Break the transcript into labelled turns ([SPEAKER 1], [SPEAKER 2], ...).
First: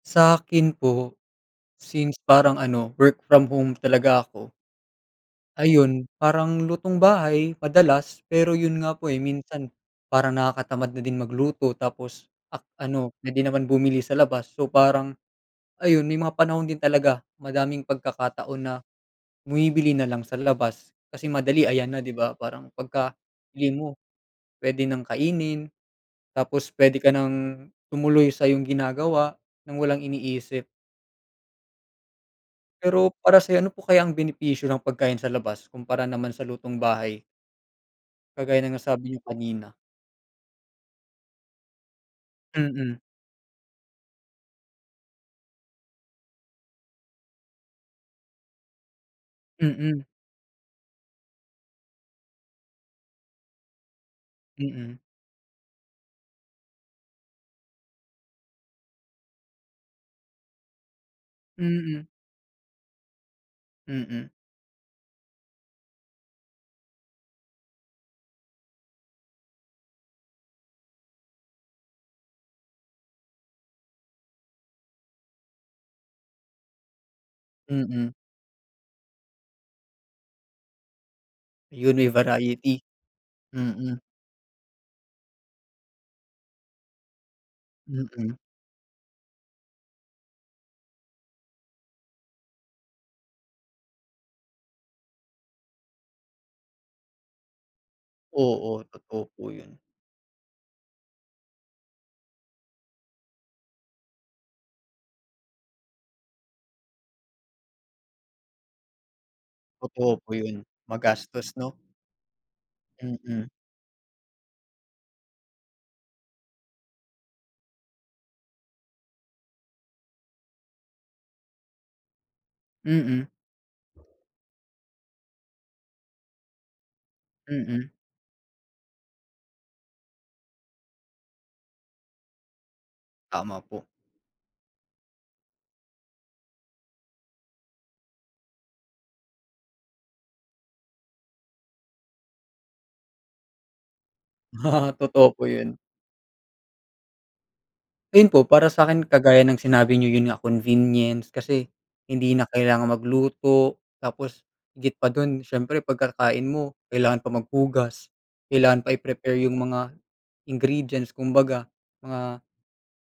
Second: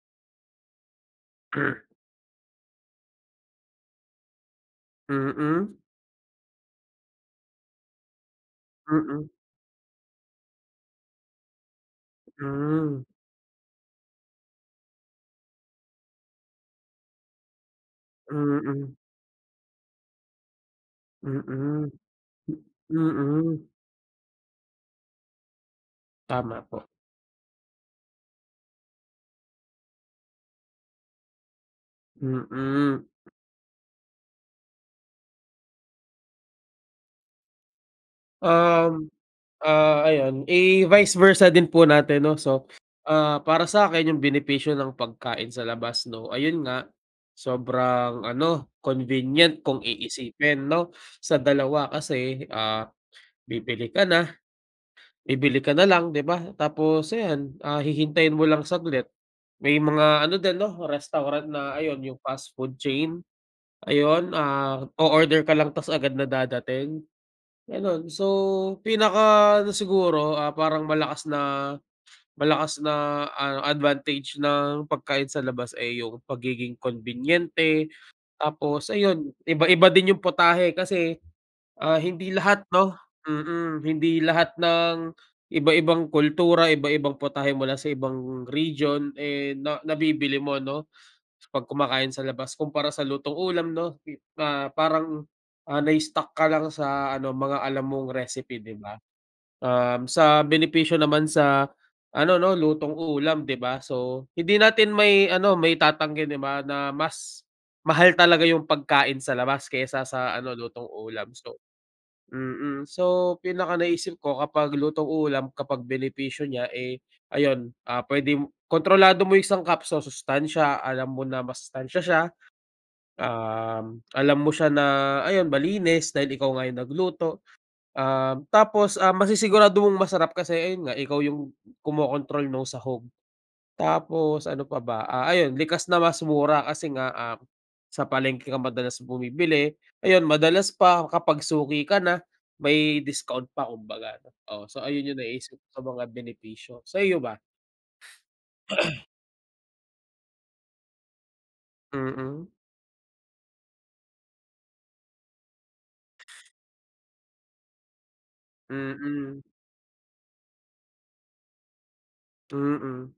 [SPEAKER 1] Sa'kin po, since parang ano work from home talaga ako
[SPEAKER 2] Mm.
[SPEAKER 1] ayun, parang lutong bahay madalas pero yun nga po, eh,
[SPEAKER 2] Mm.
[SPEAKER 1] minsan parang nakakatamad na din magluto tapos ak
[SPEAKER 2] Hmm.
[SPEAKER 1] ano puwede naman bumili sa labas. So parang, ayun may mga panahon din talaga madaming pagkakataon na
[SPEAKER 2] Mm.
[SPEAKER 1] bumibili nalang sa labas kasi madali ayan
[SPEAKER 2] Mm,
[SPEAKER 1] na di ba, parang
[SPEAKER 2] m
[SPEAKER 1] pagka
[SPEAKER 2] mm.
[SPEAKER 1] bili mo puwede nang kainin,
[SPEAKER 2] Tama
[SPEAKER 1] tapos
[SPEAKER 2] po.
[SPEAKER 1] puwede ka nang tumuloy sa'yong ginagawa ng walang iniisip.
[SPEAKER 2] Mm.
[SPEAKER 1] Pero para sa'yo, ano po kaya ang benepisyo ng pagkain sa labas kumpara naman sa lutong bahay? Kagaya ng nasabi
[SPEAKER 2] Um,
[SPEAKER 1] niyo kanina?
[SPEAKER 2] ah, ayun, eh, vice versa din po natin no so,
[SPEAKER 1] Mm.
[SPEAKER 2] ah, para sa'kin yung benepisyo ng pagkain sa labas no, ayun nga sobrang ano, convenient kung
[SPEAKER 1] Mm.
[SPEAKER 2] iisipin no sa dalawa kasi, ah, bibili ka na
[SPEAKER 1] Mm.
[SPEAKER 2] bibili ka na lang, di ba? Tapos ayan, ah, hihintayin mo lang saglit, may mga ano din 'no restaurant na ayun
[SPEAKER 1] Mm.
[SPEAKER 2] yung fast food chain,
[SPEAKER 1] Mm.
[SPEAKER 2] ayun, ah, o-order ka lang ta's agad na dadating, ganon. So pinaka ano siguro, ah, parang malakas na malakas na ah, a advantage ng pagkain sa labas ay yung pagiging konbinyente.
[SPEAKER 1] Mm.
[SPEAKER 2] Tapos ayun iba-iba din yung putahe kasi,
[SPEAKER 1] Yun
[SPEAKER 2] ah,
[SPEAKER 1] may
[SPEAKER 2] hindi lahat
[SPEAKER 1] variety,
[SPEAKER 2] no mm,
[SPEAKER 1] mm.
[SPEAKER 2] hindi lahat ng iba-ibang kultura, iba-ibang putahe mula sa
[SPEAKER 1] Mm.
[SPEAKER 2] ibang region, eh, na nabibili mo no 'pag kumakain sa labas kumpara sa lutong ulam no, ah, parang, ah, na-stuck ka lang sa ano mga alam mong recipe, di
[SPEAKER 1] Oo,
[SPEAKER 2] ba?
[SPEAKER 1] totoo po yun.
[SPEAKER 2] Um, sa benepisyo naman sa ano no, lutong ulam di ba, so hindi natin may ano maitatanggi, di ba, na mas mahal talaga yung pagkain sa labas kaysa
[SPEAKER 1] Totoo po
[SPEAKER 2] sa ano
[SPEAKER 1] yun,
[SPEAKER 2] lutong ulam.
[SPEAKER 1] magastos
[SPEAKER 2] So
[SPEAKER 1] no?
[SPEAKER 2] mm, so
[SPEAKER 1] Mm.
[SPEAKER 2] pinaka naisip ko kapag lutong ulam, kapag benepisyo niya, eh, ayun, ah, puwede kontrolado mo yung sangkap, sa sustansiya alam mo na masustansiya siya,
[SPEAKER 1] Mm.
[SPEAKER 2] um, alam mo siya na ayon, malinis dahil ikaw nga yung nagluto,
[SPEAKER 1] Mm.
[SPEAKER 2] um, tapos, ah, masisigurado mong masarap kasi ayun nga ikaw yung kumokontrol nong sahog
[SPEAKER 1] Tama po.
[SPEAKER 2] tapos ano pa ba, ah, ayun likas na mas mura kasi nga, ah, sa palengke ka madalas bumibili, ayun madalas pa kapag suki ka na may discount pa kumbaga. Oo, so ayun yung
[SPEAKER 1] Totoo po
[SPEAKER 2] naiisip
[SPEAKER 1] yun.
[SPEAKER 2] ko na mga benepisyo, sa iyo ba?
[SPEAKER 1] Ayun po para sa'kin kagaya ng sinabi niyo yun nga convenience, kasi hindi na
[SPEAKER 2] Mm.
[SPEAKER 1] kailangan magluto, tapos higit pa dun siyempre pagkakain mo, kailangan pa maghugas, kailangan pa i-prepare
[SPEAKER 2] Mm.
[SPEAKER 1] yung mga ingredients kumbaga, mga
[SPEAKER 2] Mm.